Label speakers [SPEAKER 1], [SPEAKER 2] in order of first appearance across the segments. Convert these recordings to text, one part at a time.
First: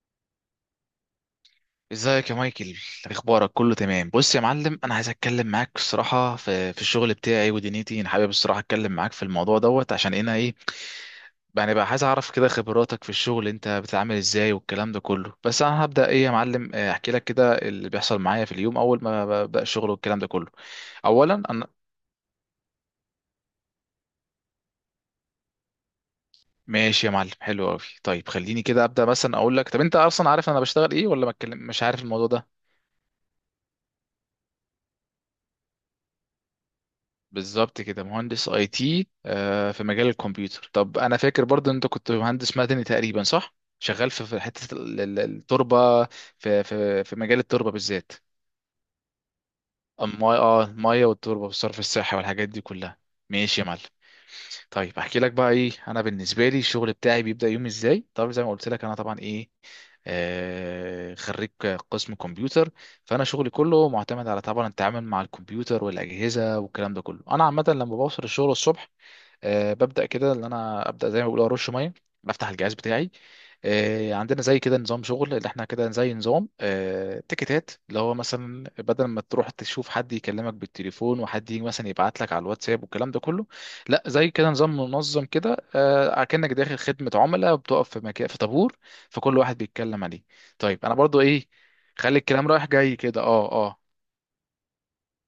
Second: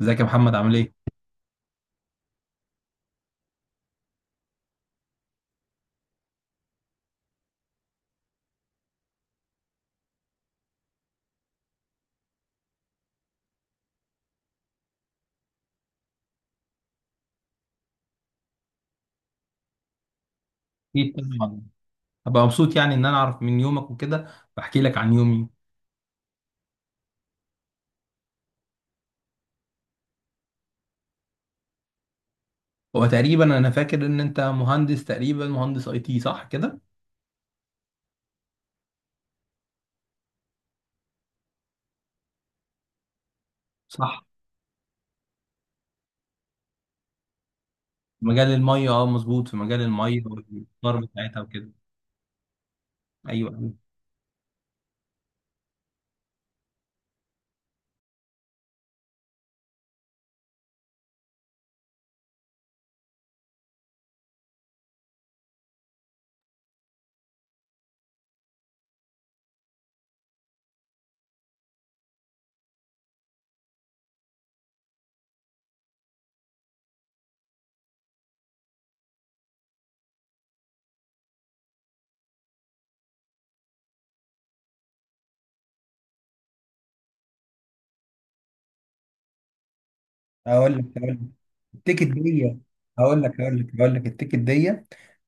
[SPEAKER 1] ازيك يا محمد عامل ايه؟
[SPEAKER 2] ازيك يا مايكل. اخبارك؟ كله تمام. بص يا معلم، انا عايز اتكلم معاك الصراحه في الشغل بتاعي ودنيتي. انا حابب الصراحه اتكلم معاك في الموضوع دوت عشان انا ايه، يعني بقى عايز اعرف كده خبراتك في الشغل، انت بتتعامل ازاي والكلام ده كله. بس انا هبدا ايه يا معلم، احكي لك كده اللي بيحصل معايا في اليوم اول ما ببدا الشغل والكلام ده كله.
[SPEAKER 1] اكيد الحمد
[SPEAKER 2] اولا
[SPEAKER 1] طبعا.
[SPEAKER 2] انا
[SPEAKER 1] هبقى مبسوط يعني ان انا اعرف من يومك وكده. بحكي لك عن يومي.
[SPEAKER 2] ماشي يا معلم، حلو قوي. طيب خليني كده ابدا، مثلا اقول لك، طب انت اصلا عارف انا بشتغل ايه ولا ما اتكلم؟ مش عارف الموضوع ده.
[SPEAKER 1] هو تقريبا انا فاكر ان انت مهندس، تقريبا مهندس اي تي، صح كده؟
[SPEAKER 2] بالظبط كده، مهندس اي تي، في مجال الكمبيوتر. طب انا فاكر برضو إن انت كنت مهندس مدني تقريبا، صح؟ شغال
[SPEAKER 1] صح،
[SPEAKER 2] في حته التربه، في مجال التربه بالذات.
[SPEAKER 1] في مجال الميه، اه، مظبوط، في مجال الميه
[SPEAKER 2] المايه، اه
[SPEAKER 1] والصرف
[SPEAKER 2] المايه
[SPEAKER 1] بتاعتها
[SPEAKER 2] والتربه
[SPEAKER 1] وكده.
[SPEAKER 2] والصرف الصحي والحاجات دي كلها. ماشي يا
[SPEAKER 1] ايوه.
[SPEAKER 2] معلم. طيب احكي لك بقى ايه، انا بالنسبه لي الشغل بتاعي بيبدا يوم ازاي. طب زي ما قلت لك انا طبعا ايه، خريج قسم كمبيوتر. فانا شغلي كله معتمد على طبعا التعامل مع الكمبيوتر والاجهزه والكلام ده كله. انا عامه لما بوصل الشغل الصبح، ببدا كده ان انا ابدا زي ما بيقولوا ارش ميه. بفتح الجهاز بتاعي، عندنا زي كده نظام شغل، اللي احنا كده زي نظام تيكتات، اللي هو مثلا بدل ما تروح تشوف حد يكلمك بالتليفون وحد يجي مثلا يبعت لك على الواتساب والكلام ده كله، لا زي كده نظام منظم كده، كأنك داخل خدمة عملاء بتقف في مكان في طابور، فكل واحد بيتكلم عليه.
[SPEAKER 1] هقول لك
[SPEAKER 2] طيب انا
[SPEAKER 1] هقول لك
[SPEAKER 2] برضو ايه،
[SPEAKER 1] التيكت
[SPEAKER 2] خلي الكلام
[SPEAKER 1] دي.
[SPEAKER 2] رايح جاي كده.
[SPEAKER 1] هقول لك
[SPEAKER 2] اه
[SPEAKER 1] هقول لك
[SPEAKER 2] اه،
[SPEAKER 1] هقول لك التيكت دي.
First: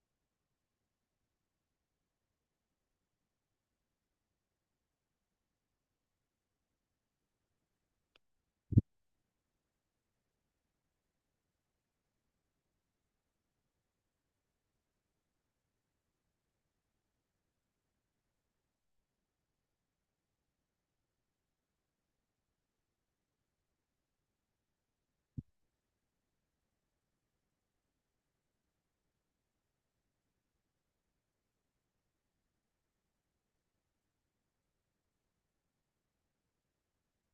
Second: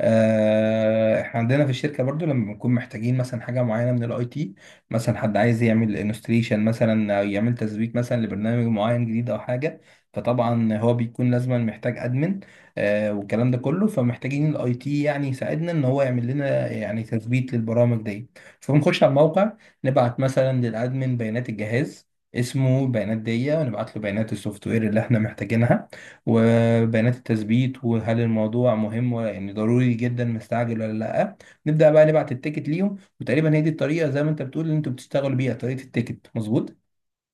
[SPEAKER 1] احنا عندنا في الشركه برضو لما بنكون محتاجين مثلا حاجه معينه من الاي تي، مثلا حد عايز يعمل انستليشن مثلا او يعمل تثبيت مثلا لبرنامج معين جديد او حاجه. فطبعا هو بيكون لازما محتاج ادمن، والكلام ده كله، فمحتاجين الاي تي يعني يساعدنا ان هو يعمل لنا يعني تثبيت للبرامج دي. فبنخش على الموقع، نبعت مثلا للادمن بيانات الجهاز، اسمه بيانات دية، ونبعت له بيانات السوفت وير اللي احنا محتاجينها وبيانات التثبيت، وهل الموضوع مهم ولا يعني ضروري جدا مستعجل ولا لا. نبدأ بقى نبعت التيكت ليهم، وتقريبا هي دي الطريقة زي ما انت بتقول اللي انتوا بتشتغلوا بيها، طريقة التيكت، مظبوط؟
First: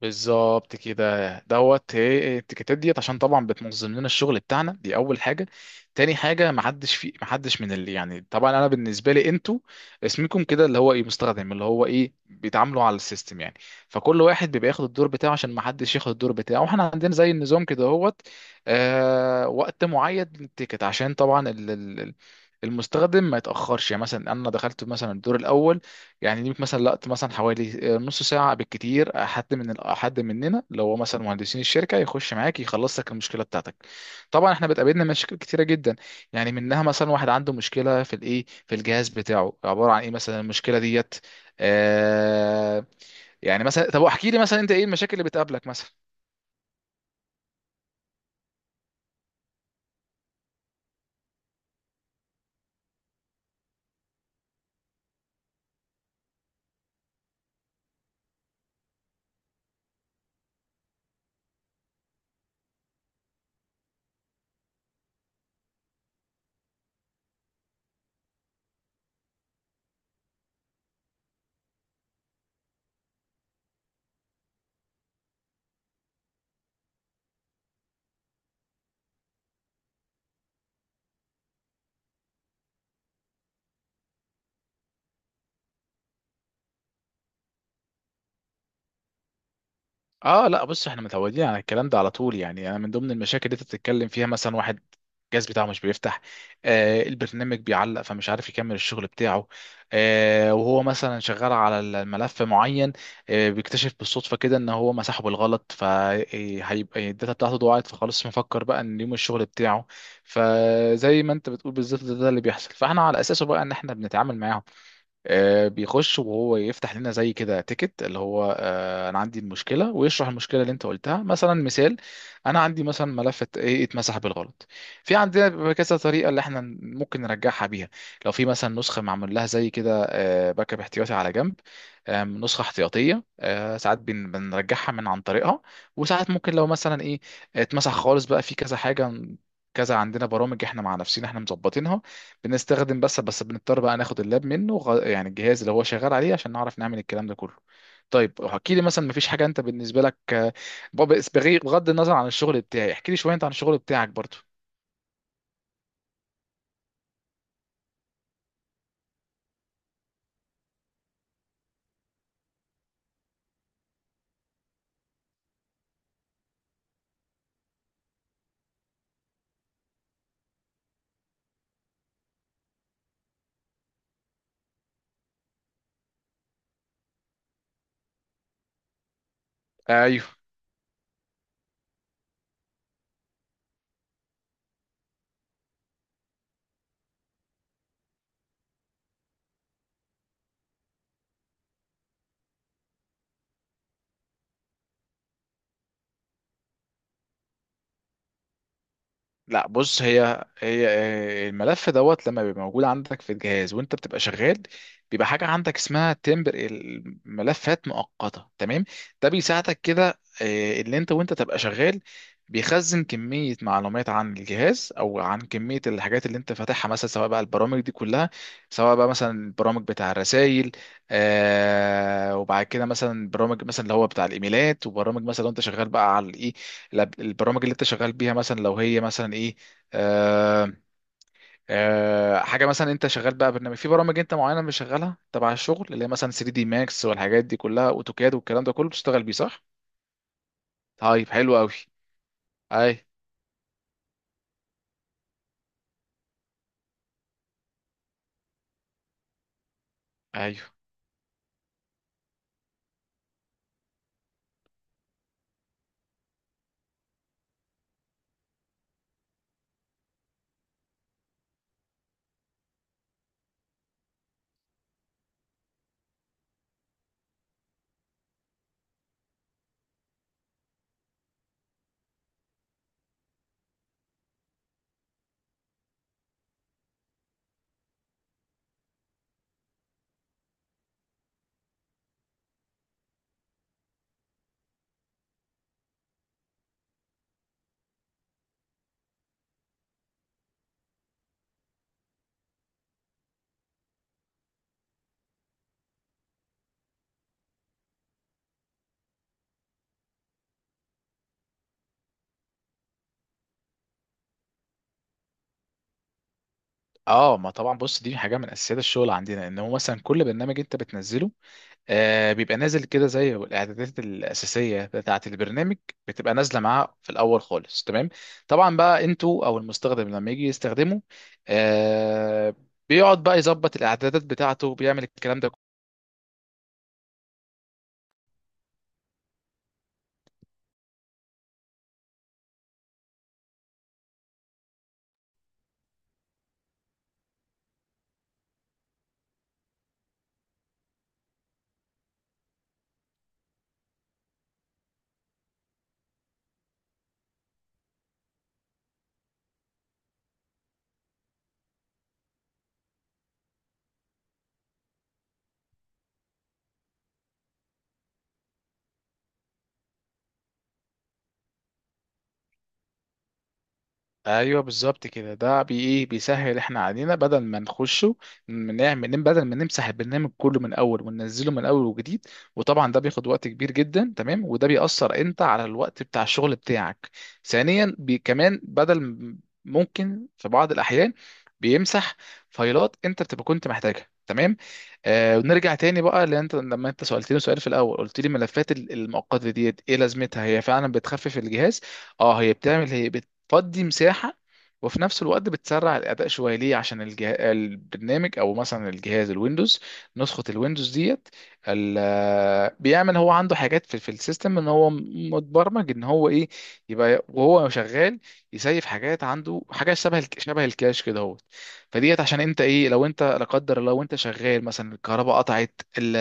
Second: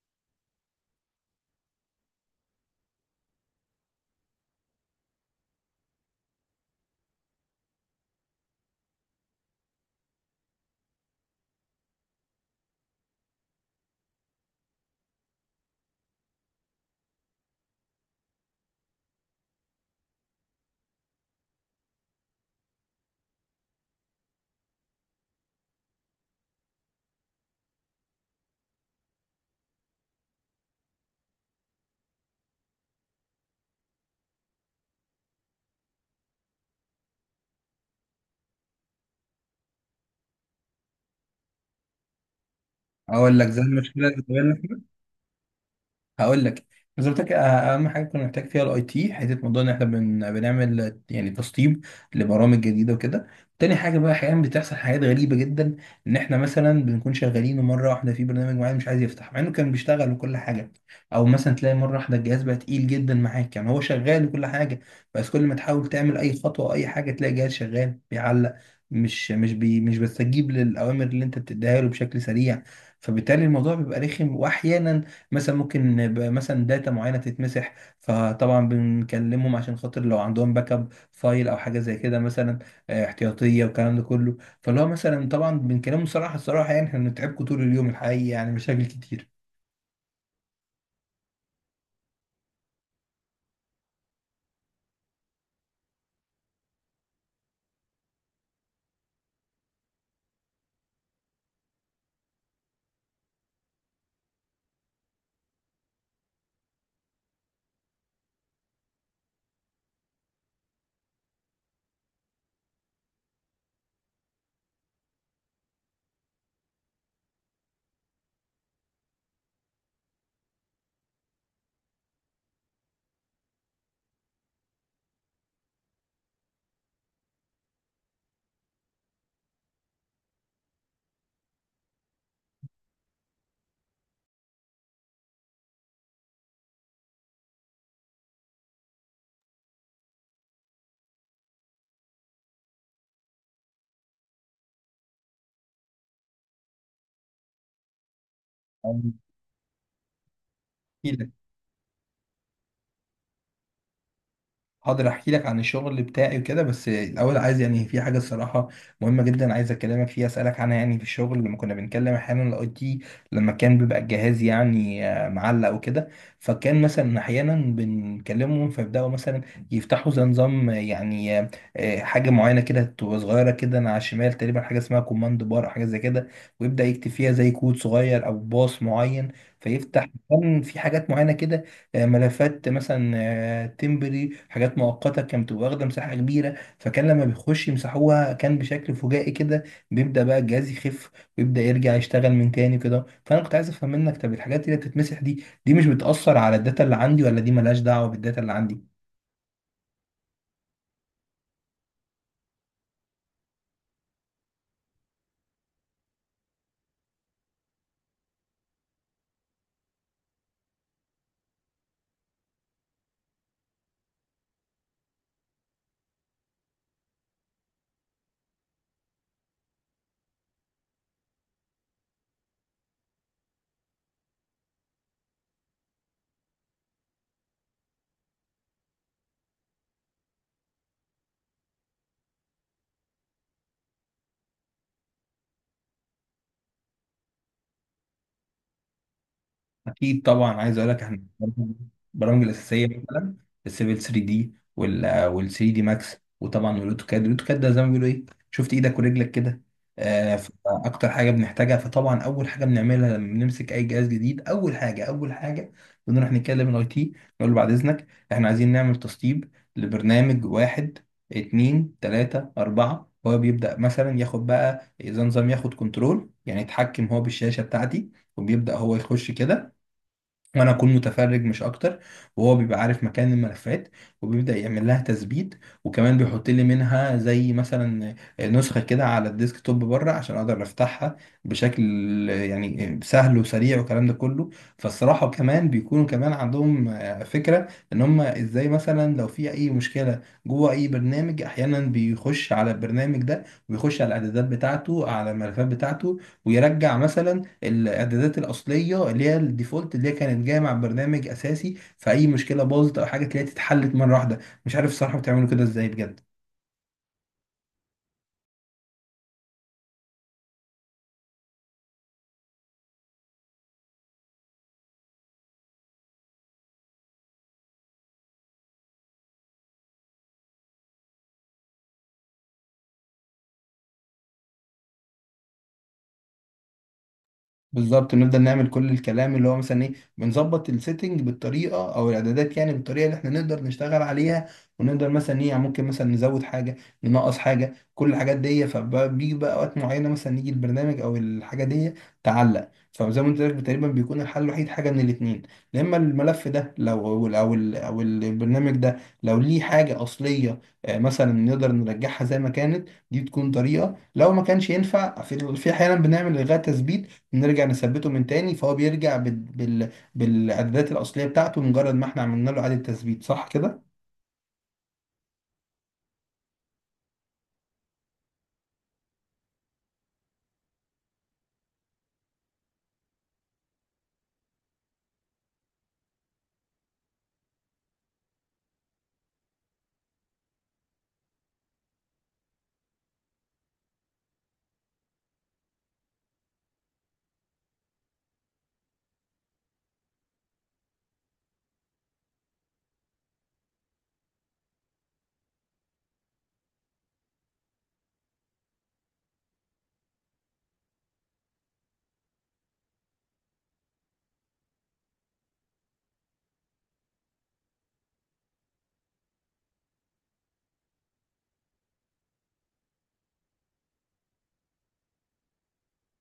[SPEAKER 2] بالظبط كده دوت، هي التيكيتات ديت عشان طبعا بتنظم لنا الشغل بتاعنا. دي اول حاجه. تاني حاجه ما حدش من اللي يعني طبعا انا بالنسبه لي، انتوا اسمكم كده اللي هو ايه مستخدم، اللي هو ايه بيتعاملوا على السيستم يعني. فكل واحد بيبقى ياخد الدور بتاعه عشان ما حدش ياخد الدور بتاعه، واحنا عندنا زي النظام كده هوت. آه، وقت معين للتيكت عشان طبعا المستخدم ما يتاخرش. يعني مثلا انا دخلت مثلا الدور الاول، يعني ليك مثلا وقت مثلا حوالي نص ساعة بالكتير. حد من حد مننا لو هو مثلا مهندسين الشركة يخش معاك يخلص لك المشكلة بتاعتك. طبعا احنا بتقابلنا مشاكل كتيرة جدا، يعني منها مثلا واحد عنده مشكلة في الايه، في الجهاز بتاعه، عبارة عن ايه مثلا، المشكلة ديت، آه.
[SPEAKER 1] اقول لك زي
[SPEAKER 2] يعني مثلا طب
[SPEAKER 1] المشكلة اللي
[SPEAKER 2] احكي لي مثلا انت ايه المشاكل اللي بتقابلك مثلا.
[SPEAKER 1] هقول لك. زي ما قلت لك، اهم حاجه كنا محتاج فيها الاي تي حته موضوع ان احنا بنعمل، يعني، تسطيب لبرامج جديده وكده. تاني حاجه بقى، احيانا بتحصل حاجات غريبه جدا، ان احنا مثلا بنكون شغالين ومره واحده في برنامج معين مش عايز يفتح مع انه كان بيشتغل وكل حاجه. او مثلا تلاقي مره واحده الجهاز بقى تقيل جدا معاك، يعني هو شغال وكل حاجه، بس كل ما تحاول تعمل اي خطوه او اي حاجه تلاقي الجهاز شغال بيعلق، مش بتستجيب للاوامر اللي انت بتديها له بشكل سريع. فبالتالي الموضوع بيبقى رخم، واحيانا مثلا ممكن يبقى مثلا داتا معينه تتمسح، فطبعا بنكلمهم عشان خاطر لو عندهم باك اب فايل او حاجه زي كده مثلا، احتياطيه والكلام ده كله. فاللي هو مثلا طبعا بنكلمهم صراحه، الصراحه يعني احنا بنتعبكم طول اليوم، الحقيقه يعني مشاكل
[SPEAKER 2] اه لا، بص احنا متعودين على الكلام ده على طول. يعني انا من ضمن المشاكل اللي انت بتتكلم فيها، مثلا واحد الجهاز بتاعه مش بيفتح، آه البرنامج بيعلق فمش عارف يكمل الشغل بتاعه، آه وهو مثلا شغال على الملف معين، آه بيكتشف بالصدفة كده ان هو مسحه بالغلط، فهيبقى الداتا بتاعته ضاعت، فخلاص مفكر بقى ان يوم الشغل بتاعه. فزي ما انت بتقول بالظبط، ده اللي بيحصل، فاحنا على اساسه بقى ان احنا بنتعامل معاهم. بيخش وهو يفتح لنا زي كده تيكت، اللي هو انا عندي المشكله، ويشرح المشكله اللي انت قلتها. مثلا مثال، انا عندي مثلا ملف ايه اتمسح بالغلط. في عندنا بيبقى كذا طريقه اللي احنا ممكن نرجعها بيها. لو في مثلا نسخه معمول لها زي كده باك اب احتياطي على جنب، نسخه احتياطيه، ساعات بنرجعها من عن طريقها. وساعات ممكن لو مثلا ايه اتمسح خالص، بقى في كذا حاجه، كذا عندنا برامج احنا مع نفسنا احنا مظبطينها بنستخدم. بس بنضطر بقى ناخد اللاب منه، يعني الجهاز اللي هو شغال عليه، عشان نعرف نعمل الكلام ده كله. طيب احكي لي مثلا، مفيش حاجه انت بالنسبه لك؟ بغ-
[SPEAKER 1] كتير.
[SPEAKER 2] بغض النظر عن الشغل بتاعي، احكي لي شويه انت عن الشغل بتاعك برضو.
[SPEAKER 1] هقدر احكي لك عن الشغل بتاعي وكده، بس الاول عايز يعني في حاجه الصراحه مهمه جدا عايز اكلمك فيها، اسالك عنها. يعني في الشغل لما كنا بنتكلم احيانا الاي تي، لما كان بيبقى الجهاز يعني معلق وكده، فكان مثلا احيانا بنكلمهم فيبداوا مثلا يفتحوا زي نظام، يعني، حاجه معينه كده تبقى صغيره كده على الشمال تقريبا، حاجه اسمها كوماند بار او حاجه زي كده، ويبدا يكتب فيها زي كود صغير او باص معين فيفتح.
[SPEAKER 2] ايوه
[SPEAKER 1] كان في حاجات معينه كده، ملفات مثلا، تمبري، حاجات مؤقته كانت بتبقى واخده مساحه كبيره، فكان لما بيخش يمسحوها كان بشكل فجائي كده بيبدا بقى الجهاز يخف، ويبدا يرجع يشتغل من تاني كده. فانا كنت عايز افهم منك، طب الحاجات اللي بتتمسح دي مش بتاثر على الداتا اللي عندي، ولا دي ملهاش دعوه بالداتا اللي عندي؟
[SPEAKER 2] لا بص، هي الملف دوت لما بيبقى موجود عندك في الجهاز وانت بتبقى شغال، بيبقى حاجه عندك اسمها تمبر الملفات مؤقته، تمام؟ ده بيساعدك كده، اللي انت وانت تبقى شغال بيخزن كميه معلومات عن الجهاز او عن كميه الحاجات اللي انت فاتحها، مثلا سواء بقى البرامج دي كلها، سواء بقى مثلا البرامج بتاع الرسائل، آه وبعد كده مثلا برامج مثلا اللي هو بتاع الايميلات، وبرامج مثلا لو انت شغال بقى على الايه، البرامج اللي انت شغال بيها، مثلا لو هي مثلا ايه، آه آه حاجه مثلا انت شغال بقى برنامج، في برامج انت معينه بشغلها تبع الشغل، اللي هي مثلا 3 دي ماكس والحاجات دي كلها، اوتوكاد والكلام ده كله بتشتغل بيه، صح؟
[SPEAKER 1] اكيد طبعا. عايز اقول لك احنا
[SPEAKER 2] طيب حلو قوي.
[SPEAKER 1] البرامج الاساسيه
[SPEAKER 2] اي،
[SPEAKER 1] مثلا السيفل 3 دي وال 3 دي ماكس وطبعا الاوتوكاد ده زي ما بيقولوا ايه، شفت ايدك ورجلك كده. آه.
[SPEAKER 2] ايوه.
[SPEAKER 1] اكتر حاجه بنحتاجها، فطبعا اول حاجه بنعملها لما بنمسك اي جهاز جديد، اول حاجه بنروح نتكلم الاي تي، نقول له بعد اذنك احنا عايزين نعمل تسطيب لبرنامج واحد، اتنين، تلاته، اربعه. هو بيبدا مثلا ياخد بقى اذا نظام، ياخد كنترول يعني يتحكم هو بالشاشه بتاعتي، وبيبدا هو يخش كده وانا اكون متفرج مش اكتر. وهو بيبقى عارف مكان الملفات وبيبدا يعمل لها تثبيت، وكمان بيحط لي منها زي مثلا نسخه كده على الديسك توب بره عشان اقدر افتحها بشكل يعني سهل وسريع والكلام ده كله. فالصراحه كمان بيكونوا كمان عندهم فكره ان هم ازاي مثلا لو في اي مشكله جوه اي برنامج، احيانا بيخش على البرنامج ده ويخش على الاعدادات بتاعته على الملفات بتاعته، ويرجع مثلا الاعدادات الاصليه اللي هي الديفولت اللي هي كانت جايه مع برنامج اساسي، فاي مشكله باظت او حاجه تلاقيها اتحلت مره واحده. مش عارف الصراحه بتعملوا كده ازاي بجد.
[SPEAKER 2] اه ما طبعا بص، دي حاجه من اساسيات الشغل عندنا، ان هو مثلا كل برنامج انت بتنزله آه بيبقى نازل كده زي الاعدادات الاساسيه بتاعه، البرنامج بتبقى نازله معاه في الاول خالص، تمام. طبعا بقى انتوا او المستخدم لما يجي يستخدمه، آه بيقعد بقى يظبط الاعدادات بتاعته بيعمل الكلام ده.
[SPEAKER 1] بالظبط، نفضل نعمل كل الكلام اللي هو مثلا ايه، بنظبط السيتنج بالطريقه او الاعدادات، يعني بالطريقه اللي احنا نقدر نشتغل عليها، ونقدر مثلا ايه يعني ممكن مثلا نزود حاجه، ننقص حاجه، كل الحاجات دي. فبيجي بقى وقت معينه مثلا يجي البرنامج او الحاجه دي تعلق، فزي ما قلت لك تقريبا بيكون الحل الوحيد حاجه من الاثنين، يا اما الملف ده لو أو البرنامج ده لو ليه حاجه اصليه، مثلا نقدر نرجعها زي ما كانت، دي تكون طريقه. لو ما كانش ينفع، في احيانا بنعمل الغاء تثبيت، نرجع نثبته من تاني، فهو بيرجع بالإعدادات الأصلية بتاعته مجرد ما احنا عملنا له إعادة تثبيت، صح كده؟
[SPEAKER 2] ايوه بالظبط كده، ده بي ايه بيسهل احنا علينا بدل ما نخشه نعمل بدل ما نمسح البرنامج كله من الاول وننزله من الاول وجديد، وطبعا ده بياخد وقت كبير جدا، تمام؟ وده بيأثر انت على الوقت بتاع الشغل بتاعك. ثانيا بي، كمان بدل ممكن في بعض الاحيان بيمسح فايلات انت بتبقى كنت محتاجها، تمام. آه ونرجع تاني بقى، لان انت لما انت سألتني سؤال في الاول، قلت لي ملفات المؤقته ديت ايه لازمتها، هي فعلا بتخفف الجهاز. اه هي بتعمل هي، فدي مساحة، وفي نفس الوقت بتسرع الأداء شوية، ليه؟ عشان البرنامج أو مثلا الجهاز الويندوز، نسخة الويندوز ديت ال... بيعمل هو عنده حاجات في السيستم، إن هو متبرمج إن هو إيه، يبقى وهو شغال يسيف حاجات عنده. حاجة شبه الكاش كده هو، فديت عشان أنت إيه لو أنت لا قدر الله وأنت شغال مثلا الكهرباء قطعت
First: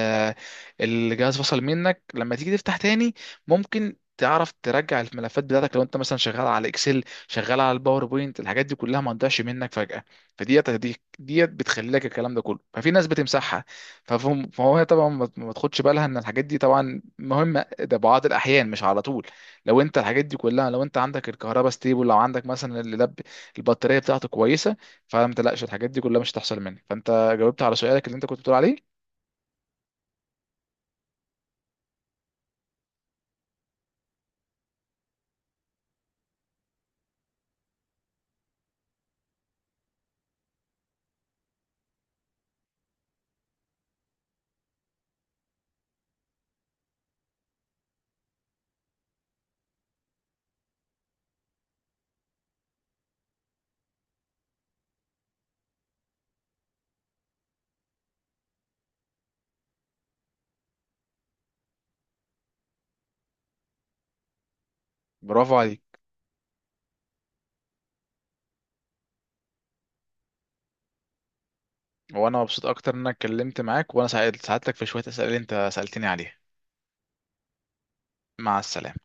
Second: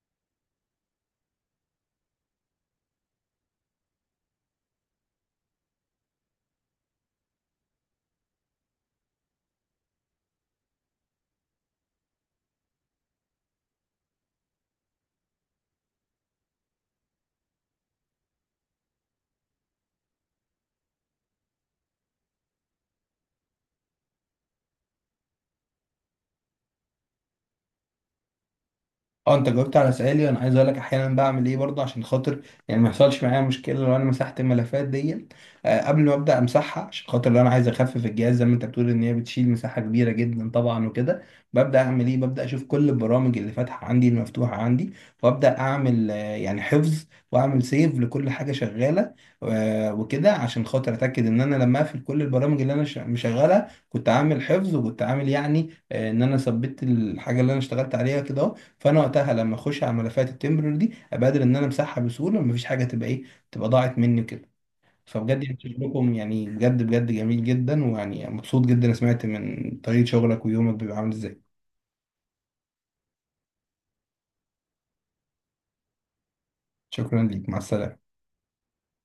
[SPEAKER 2] الجهاز فصل منك، لما تيجي تفتح تاني ممكن تعرف ترجع الملفات بتاعتك لو انت مثلا شغال على اكسل، شغال على الباوربوينت، الحاجات دي كلها ما تضيعش منك فجأة. فديت ديت بتخلي لك الكلام ده كله، ففي ناس بتمسحها، فهو هي طبعا ما تاخدش بالها ان الحاجات دي طبعا مهمة، ده بعض الاحيان مش على طول. لو انت الحاجات دي كلها، لو انت عندك الكهرباء ستيبل، لو عندك مثلا اللاب البطارية بتاعته كويسة، فما تقلقش الحاجات دي كلها مش هتحصل منك. فانت جاوبت على سؤالك اللي انت كنت بتقول عليه.
[SPEAKER 1] اه، انت جاوبت على سؤالي. انا عايز اقول لك احيانا بعمل ايه برضه، عشان خاطر يعني ما يحصلش معايا مشكله لو انا مسحت الملفات دي، قبل ما ابدا امسحها، عشان خاطر لو انا عايز اخفف الجهاز زي ما انت بتقول ان هي بتشيل مساحه كبيره جدا طبعا وكده، ببدا اعمل ايه ببدا اشوف كل البرامج اللي فاتحه عندي، المفتوحه عندي، وابدا اعمل يعني حفظ، واعمل سيف لكل حاجه شغاله، وكده، عشان خاطر اتاكد ان انا لما اقفل كل البرامج اللي انا مشغلها كنت عامل حفظ، وكنت عامل يعني ان انا ثبت الحاجه اللي انا اشتغلت عليها كده. فانا وقتها لما اخش على ملفات التمبرر دي ابقى قادر ان انا امسحها بسهوله، ومفيش حاجه تبقى ضاعت مني وكده. فبجد
[SPEAKER 2] برافو
[SPEAKER 1] يعني
[SPEAKER 2] عليك،
[SPEAKER 1] شغلكم يعني بجد بجد جميل جدا، ويعني مبسوط جدا أنا سمعت من طريقه شغلك ويومك بيبقى عامل ازاي.
[SPEAKER 2] وانا مبسوط اكتر ان انا اتكلمت معاك وانا ساعدتك في شوية اسئلة اللي انت سألتني عليها.
[SPEAKER 1] شكرا ليك، مع السلامه.
[SPEAKER 2] مع السلامة.